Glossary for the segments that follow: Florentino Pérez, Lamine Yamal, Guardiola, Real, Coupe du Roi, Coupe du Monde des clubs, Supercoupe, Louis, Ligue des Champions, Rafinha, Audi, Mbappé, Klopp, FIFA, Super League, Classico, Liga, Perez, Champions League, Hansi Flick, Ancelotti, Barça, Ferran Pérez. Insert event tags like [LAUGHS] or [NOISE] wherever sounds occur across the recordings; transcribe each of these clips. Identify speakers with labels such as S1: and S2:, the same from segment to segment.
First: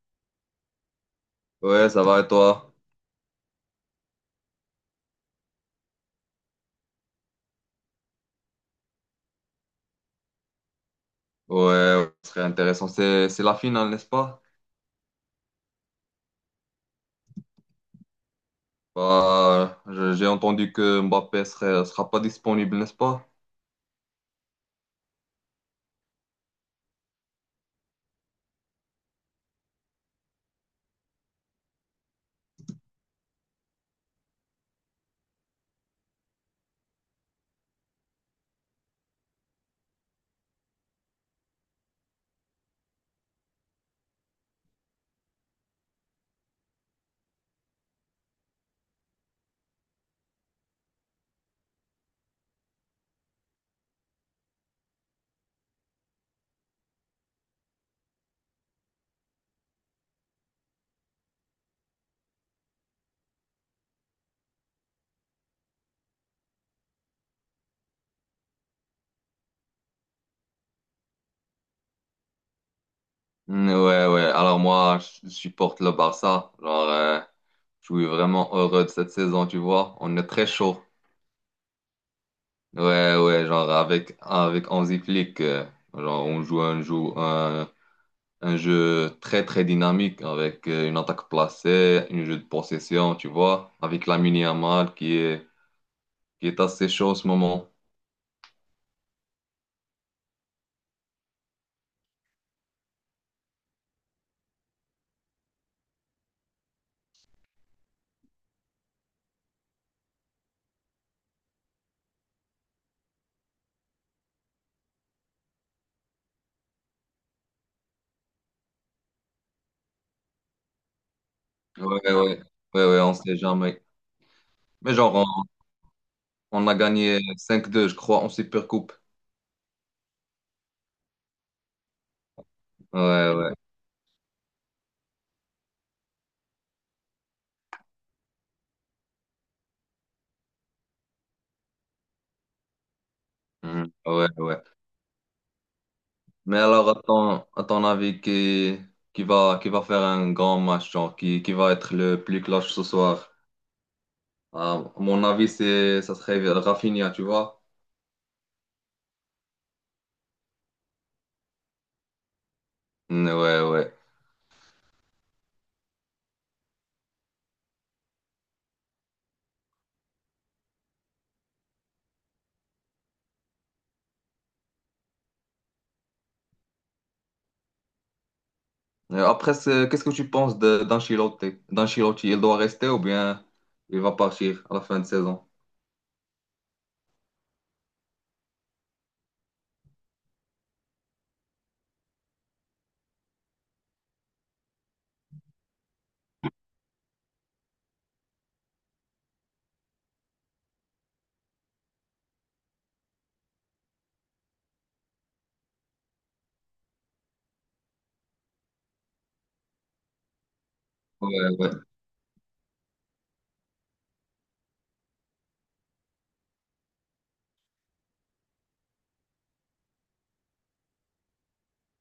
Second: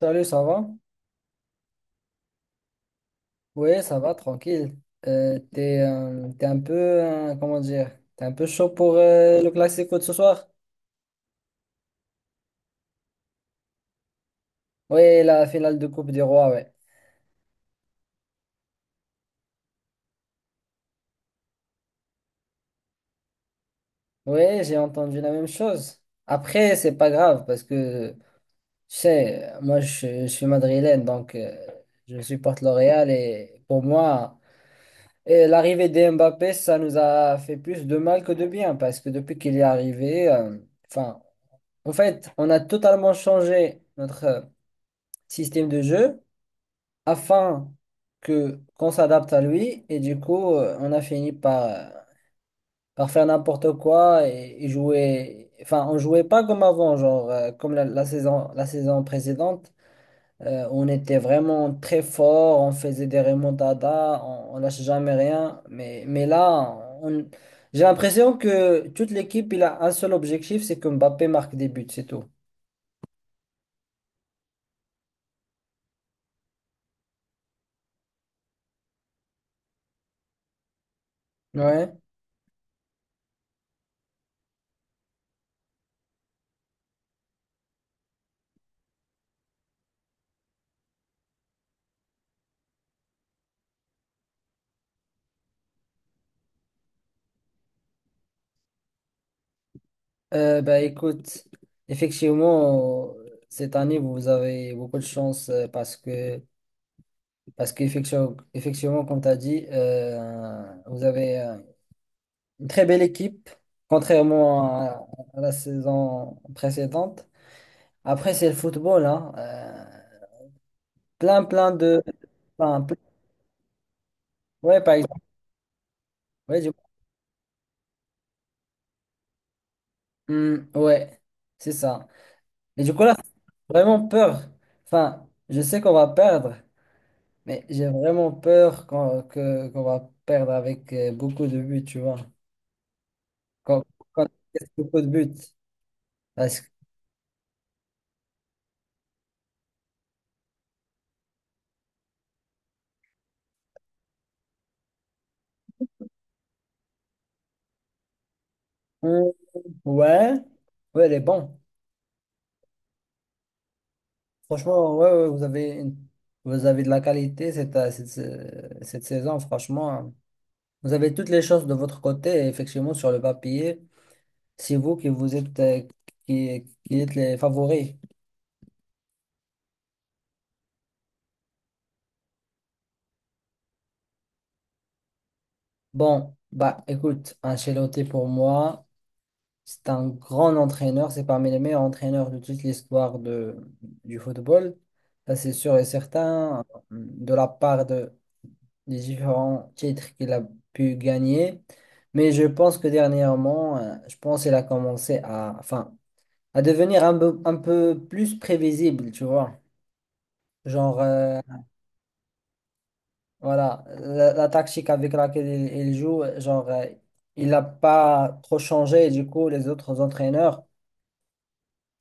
S1: Salut, ça va?
S2: Ouais, ça va et toi?
S1: Oui, ça va, tranquille. T'es un peu, comment dire, t'es un peu chaud pour le classico de ce soir?
S2: Ouais, ouais, ce serait intéressant. C'est la finale, n'est-ce pas?
S1: Oui, la finale de Coupe du Roi, ouais.
S2: Bah, j'ai entendu que Mbappé serait, sera pas disponible, n'est-ce pas?
S1: Oui, j'ai entendu la même chose. Après, c'est pas grave parce que, tu sais, moi je suis madrilène, donc je supporte le Real et pour moi, et l'arrivée de Mbappé, ça nous a fait plus de mal que de bien parce que depuis qu'il est arrivé, enfin, en fait, on a totalement changé notre système de jeu afin que qu'on s'adapte à lui, et du coup on a fini par, par faire n'importe quoi, et jouer, enfin, on jouait pas comme avant, genre comme la saison précédente. On était vraiment très fort, on faisait des remontadas, on lâchait jamais rien, mais là on- j'ai l'impression que toute l'équipe il a un seul objectif, c'est que Mbappé marque des buts, c'est tout.
S2: Mm. Ouais, ouais. Alors moi, je supporte le Barça. Genre, je suis vraiment heureux de cette saison, tu vois. On est très chaud.
S1: Ouais.
S2: Ouais, ouais, genre avec, avec Hansi Flick, genre on joue un jeu très très dynamique avec une attaque placée, un jeu de possession, tu vois, avec Lamine Yamal qui est assez chaud en ce moment.
S1: Bah, écoute, effectivement, cette année, vous avez beaucoup de chance parce qu'effectivement, comme tu as dit, vous avez une très belle équipe, contrairement à la saison précédente. Après, c'est le football, hein. Plein de...
S2: Ouais, ouais,
S1: enfin,
S2: ouais, ouais, on sait jamais.
S1: ouais,
S2: Mais
S1: par exemple.
S2: genre,
S1: Ouais,
S2: on
S1: du-
S2: a gagné 5-2, je crois, en Supercoupe.
S1: Ouais, c'est ça. Et du coup, là,
S2: Ouais,
S1: c'est
S2: ouais.
S1: vraiment peur. Enfin, je sais qu'on va perdre. Mais j'ai vraiment peur qu'on va perdre avec beaucoup de buts, tu vois. Quand,
S2: Mhm.
S1: quand
S2: Ouais, ouais.
S1: il y a beaucoup de buts.
S2: Mais
S1: Parce que...
S2: alors, à ton avis, qui va faire un grand match, genre, qui va être le plus clutch ce soir? Ah, à mon avis, c'est, ça serait Rafinha, tu vois?
S1: Hum, ouais, ouais, elle est bon.
S2: Mm. Ouais, ouais.
S1: Franchement, ouais, ouais, vous avez de la qualité cette saison, franchement. Vous avez toutes les chances de votre côté, et effectivement, sur le papier. C'est vous qui qui êtes les favoris.
S2: Après, qu'est-ce que tu penses d'Ancelotti? D'Ancelotti, il doit rester ou bien il va partir à la fin de saison?
S1: Bon, bah, écoute, Ancelotti pour moi, c'est un grand entraîneur, c'est parmi les meilleurs entraîneurs de toute l'histoire du football. Ça, c'est sûr et certain, de la part des différents titres qu'il a pu gagner. Mais je pense que dernièrement, je pense qu'il a commencé à, enfin, à devenir un peu, plus prévisible, tu vois. Genre,
S2: Ouais, ouais.
S1: voilà, la tactique avec laquelle il joue, genre, il n'a pas trop changé. Et du coup, les autres entraîneurs,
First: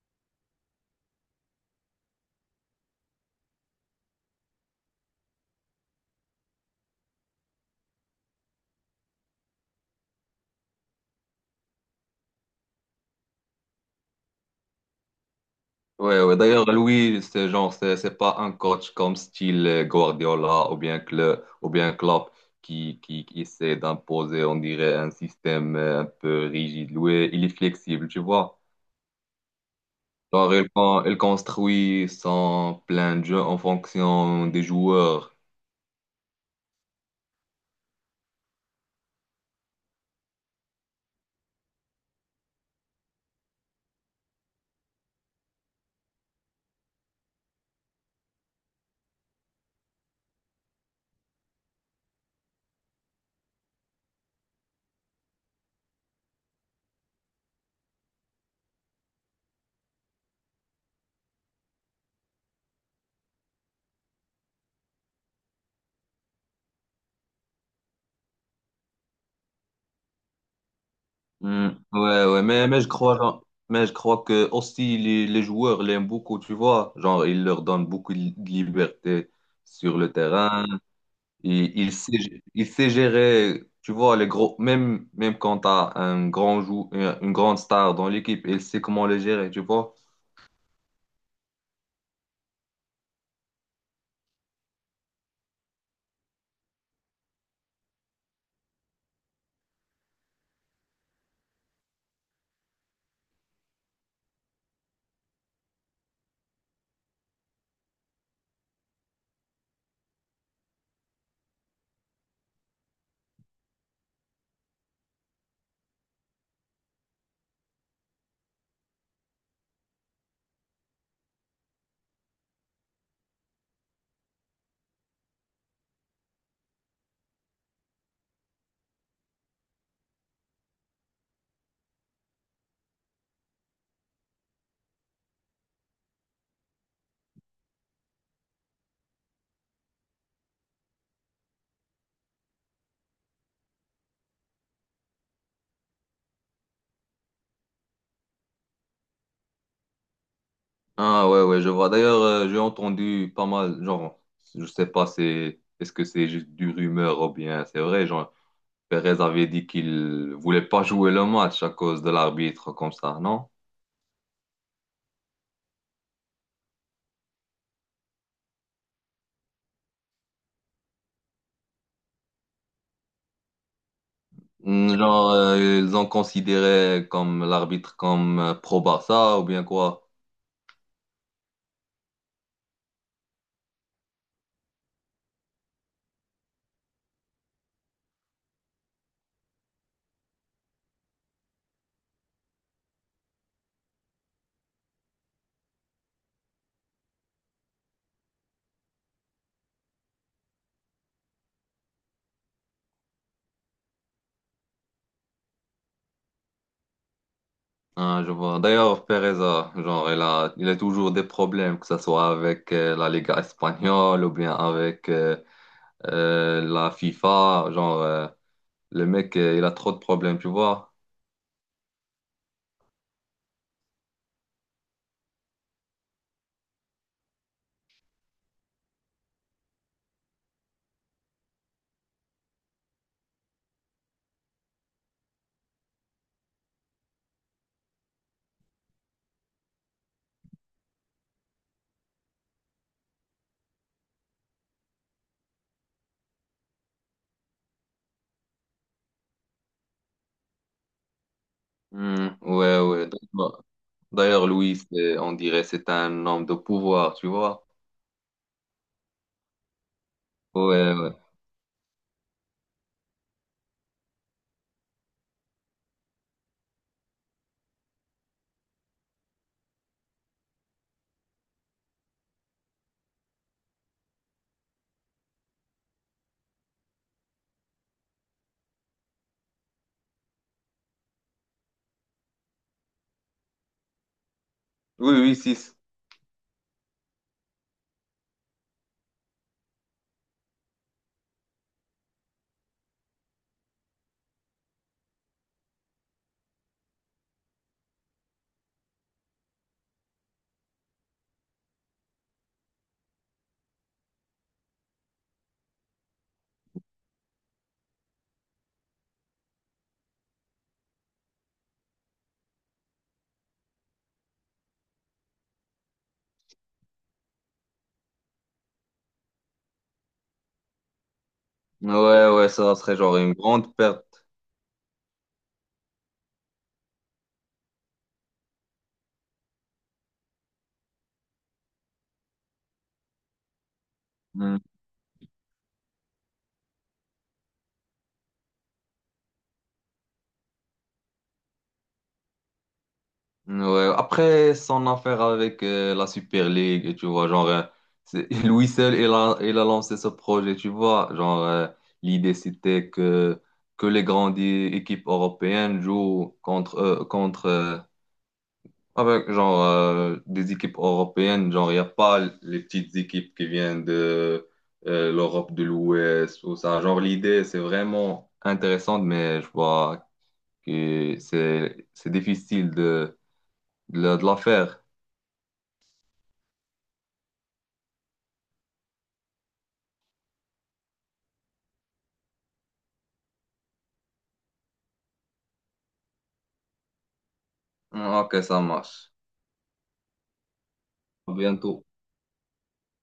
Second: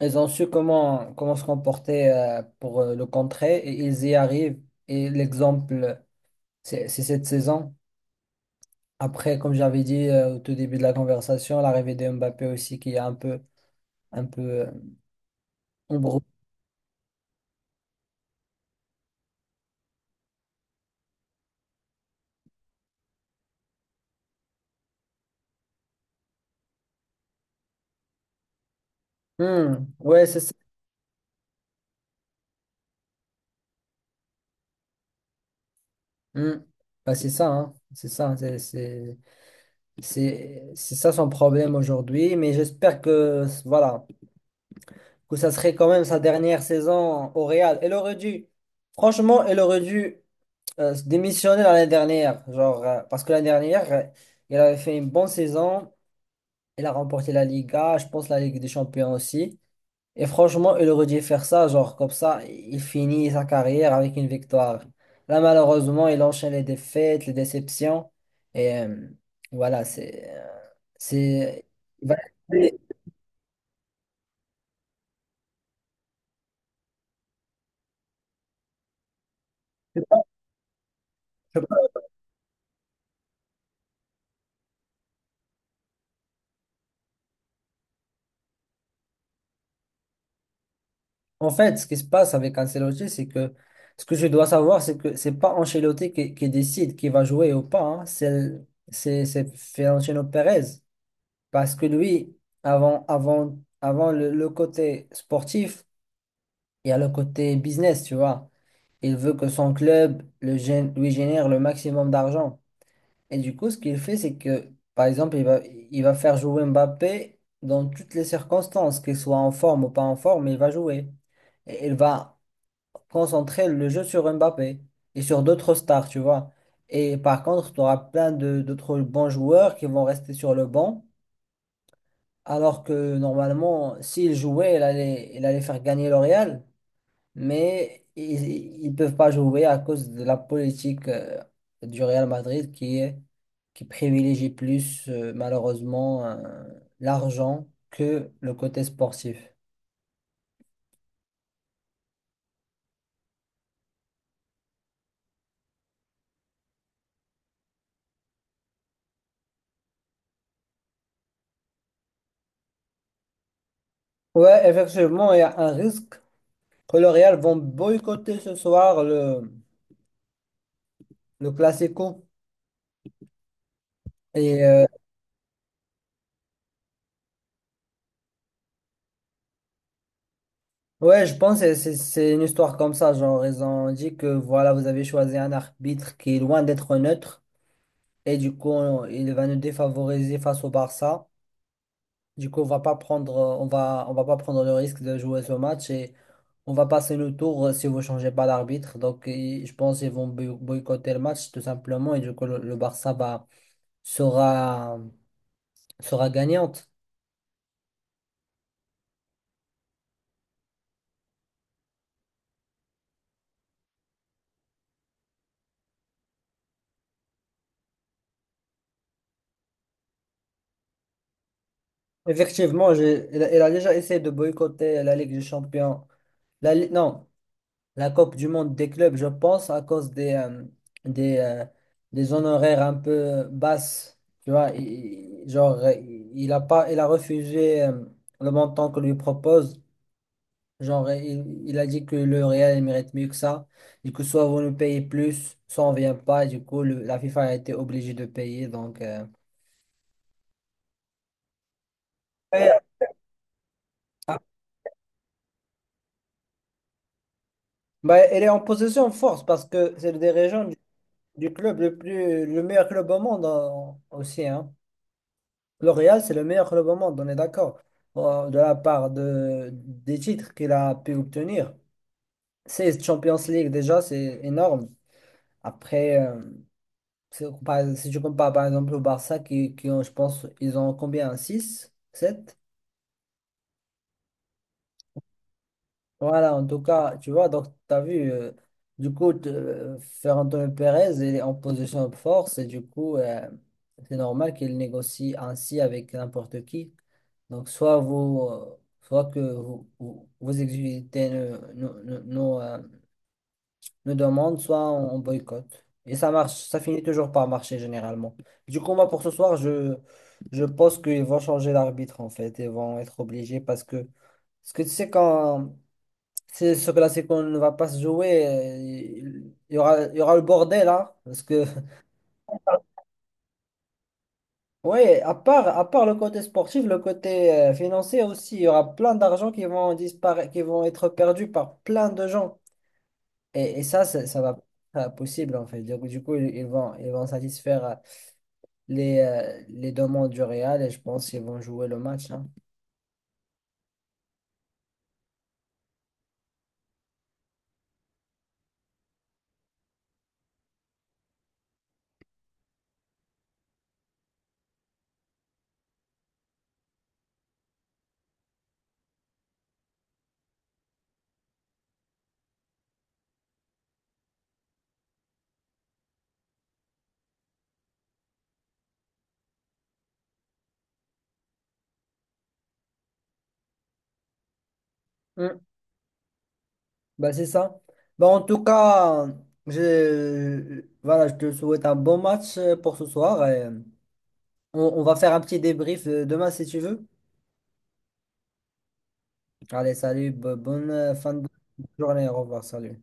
S1: ils ont su comment se comporter pour le contrer, et ils y arrivent. Et l'exemple, c'est cette saison. Après, comme j'avais dit au tout début de la conversation, l'arrivée de Mbappé aussi qui est un peu, un peu embrouillé.
S2: Ouais, ouais. D'ailleurs, lui, c'est genre, c'est pas un coach comme style Guardiola ou bien Klopp, qui essaie d'imposer, on dirait, un système un peu rigide. Lui, il est flexible, tu vois.
S1: Hmm. Ouais, c'est ça.
S2: Genre, il construit son plein de jeux en fonction des joueurs.
S1: Hmm. Bah, c'est ça, hein. C'est ça, hein. C'est ça son problème aujourd'hui. Mais j'espère que, voilà, que ça serait quand même sa dernière saison au Real. Elle aurait dû, franchement, elle aurait dû démissionné l'année dernière, genre, parce que l'année dernière, il avait fait une bonne saison, il a remporté la Liga, je pense la Ligue des Champions aussi. Et franchement, il aurait dû faire ça, genre, comme ça, il finit sa carrière avec une victoire. Là, malheureusement, il enchaîne les défaites, les déceptions, et voilà, c'est.
S2: Hmm.
S1: il va-
S2: Ouais, ouais, mais je crois, mais je crois que aussi les joueurs l'aiment beaucoup, tu vois. Genre, il leur donne beaucoup de liberté sur le terrain. Il,
S1: Je
S2: il sait, il sait gérer, tu vois, les gros, même quand tu as un grand une grande star dans l'équipe, il sait comment les gérer, tu vois.
S1: En fait, ce qui se passe avec Ancelotti, c'est que ce que je dois savoir, c'est que c'est pas Ancelotti qui décide qui va jouer ou pas, hein. C'est Florentino Pérez, parce que lui, avant le côté sportif, il y a le côté business, tu vois. Il veut que son club lui génère le maximum d'argent. Et du coup, ce qu'il fait, c'est que, par exemple, il va faire jouer Mbappé dans toutes les circonstances, qu'il soit en forme ou pas en forme, il va jouer. Et il va concentrer le jeu sur Mbappé et sur d'autres stars, tu vois. Et par contre, tu auras plein de d'autres bons joueurs qui vont rester sur le banc, alors que normalement, s'ils jouaient, il allait faire gagner le Real, mais ils ne peuvent pas jouer à cause de la politique du Real Madrid qui privilégie plus, malheureusement, l'argent que le côté sportif.
S2: Ah ouais, ouais, je vois. D'ailleurs, j'ai entendu pas mal, genre, je sais pas, c'est, est-ce que c'est juste du rumeur ou bien c'est vrai, genre, Perez avait dit qu'il voulait pas jouer le match à cause de l'arbitre comme ça, non?
S1: Ouais, effectivement, il y a un risque que le Real vont boycotter ce soir le Classico. Et
S2: Hmm. Genre, ils ont considéré comme l'arbitre comme pro-Barça ou bien quoi?
S1: ouais, je pense que c'est une histoire comme ça. Genre, ils ont dit que voilà, vous avez choisi un arbitre qui est loin d'être neutre. Et du coup, il va nous défavoriser face au Barça. Du coup, on va pas prendre le risque de jouer ce match, et on va passer le tour si vous changez pas d'arbitre. Donc, je pense qu'ils vont boycotter le match tout simplement. Et du coup, le Barça sera, sera gagnante.
S2: Ah, je vois. D'ailleurs, Pereza, genre, il a toujours des problèmes, que ce soit avec la Liga espagnole ou bien avec la FIFA. Genre, le mec, il a trop de problèmes, tu vois.
S1: Effectivement, elle a déjà essayé de boycotter la Ligue des Champions. Non, la Coupe du Monde des clubs, je pense, à cause des, euh, des honoraires un peu basses. Tu vois, genre, il a pas, il a refusé le montant que lui propose. Genre, il a dit que le Real, il mérite mieux que ça. Du coup, soit vous nous payez plus, soit on vient pas. Et du coup, la FIFA a été obligée de payer. Donc,
S2: Hmm, ouais,
S1: ouais.
S2: ouais. Donc, bah, d'ailleurs, Louis, on dirait c'est un homme de pouvoir, tu vois.
S1: Bah, elle est en possession de force parce que c'est le dirigeant
S2: Ouais, ouais.
S1: du club le meilleur club au monde, hein, aussi, hein. Le Real, c'est le meilleur club au monde, on est d'accord. Bon, de la part des titres qu'il a pu obtenir. 16 Champions League, déjà, c'est énorme. Après, si tu compares par exemple au Barça, qui ont, je pense, ils ont combien? Six, sept?
S2: Oui, oui, six.
S1: Voilà, en tout cas, tu vois, donc tu as vu, du coup, Ferran Pérez, il est en position de force, et du coup, c'est normal qu'il négocie ainsi avec n'importe qui. Donc, soit que vous exécutez nos demandes, soit on boycotte. Et ça marche, ça finit toujours par marcher généralement. Du coup, moi, pour ce soir, je pense qu'ils vont changer l'arbitre en fait, et vont être obligés parce que... Parce que tu sais, c'est, ce classico ne va pas se jouer. Il y aura le bordel, là. Parce que... [LAUGHS]
S2: Ouais, ouais, ça serait genre une grande perte.
S1: oui, à part, le côté sportif, le côté financier aussi, il y aura plein d'argent qui vont disparaître, qui vont être perdus par plein de gens. Et ça va pas être possible, en fait. Donc, du coup, ils vont satisfaire les demandes du Real, et je pense qu'ils vont jouer le match, hein.
S2: Ouais, après son affaire avec la Super League, tu vois, genre, c'est- [LAUGHS] lui seul, il a lancé ce projet, tu vois. Genre, l'idée, c'était que les grandes équipes européennes jouent contre, avec, genre, des équipes européennes. Genre, il n'y a pas les petites équipes qui viennent de l'Europe de l'Ouest ou ça. Genre, l'idée, c'est vraiment intéressante, mais je vois que c'est difficile de, de la faire.
S1: Mm. Bah, c'est ça. Bah, en tout cas, voilà, je te souhaite un bon match pour ce soir. Et on va faire un petit débrief demain si tu veux.
S2: Mm. Ok, ça marche.
S1: Allez, salut, bonne
S2: À
S1: fin de
S2: bientôt.
S1: journée, au revoir, salut.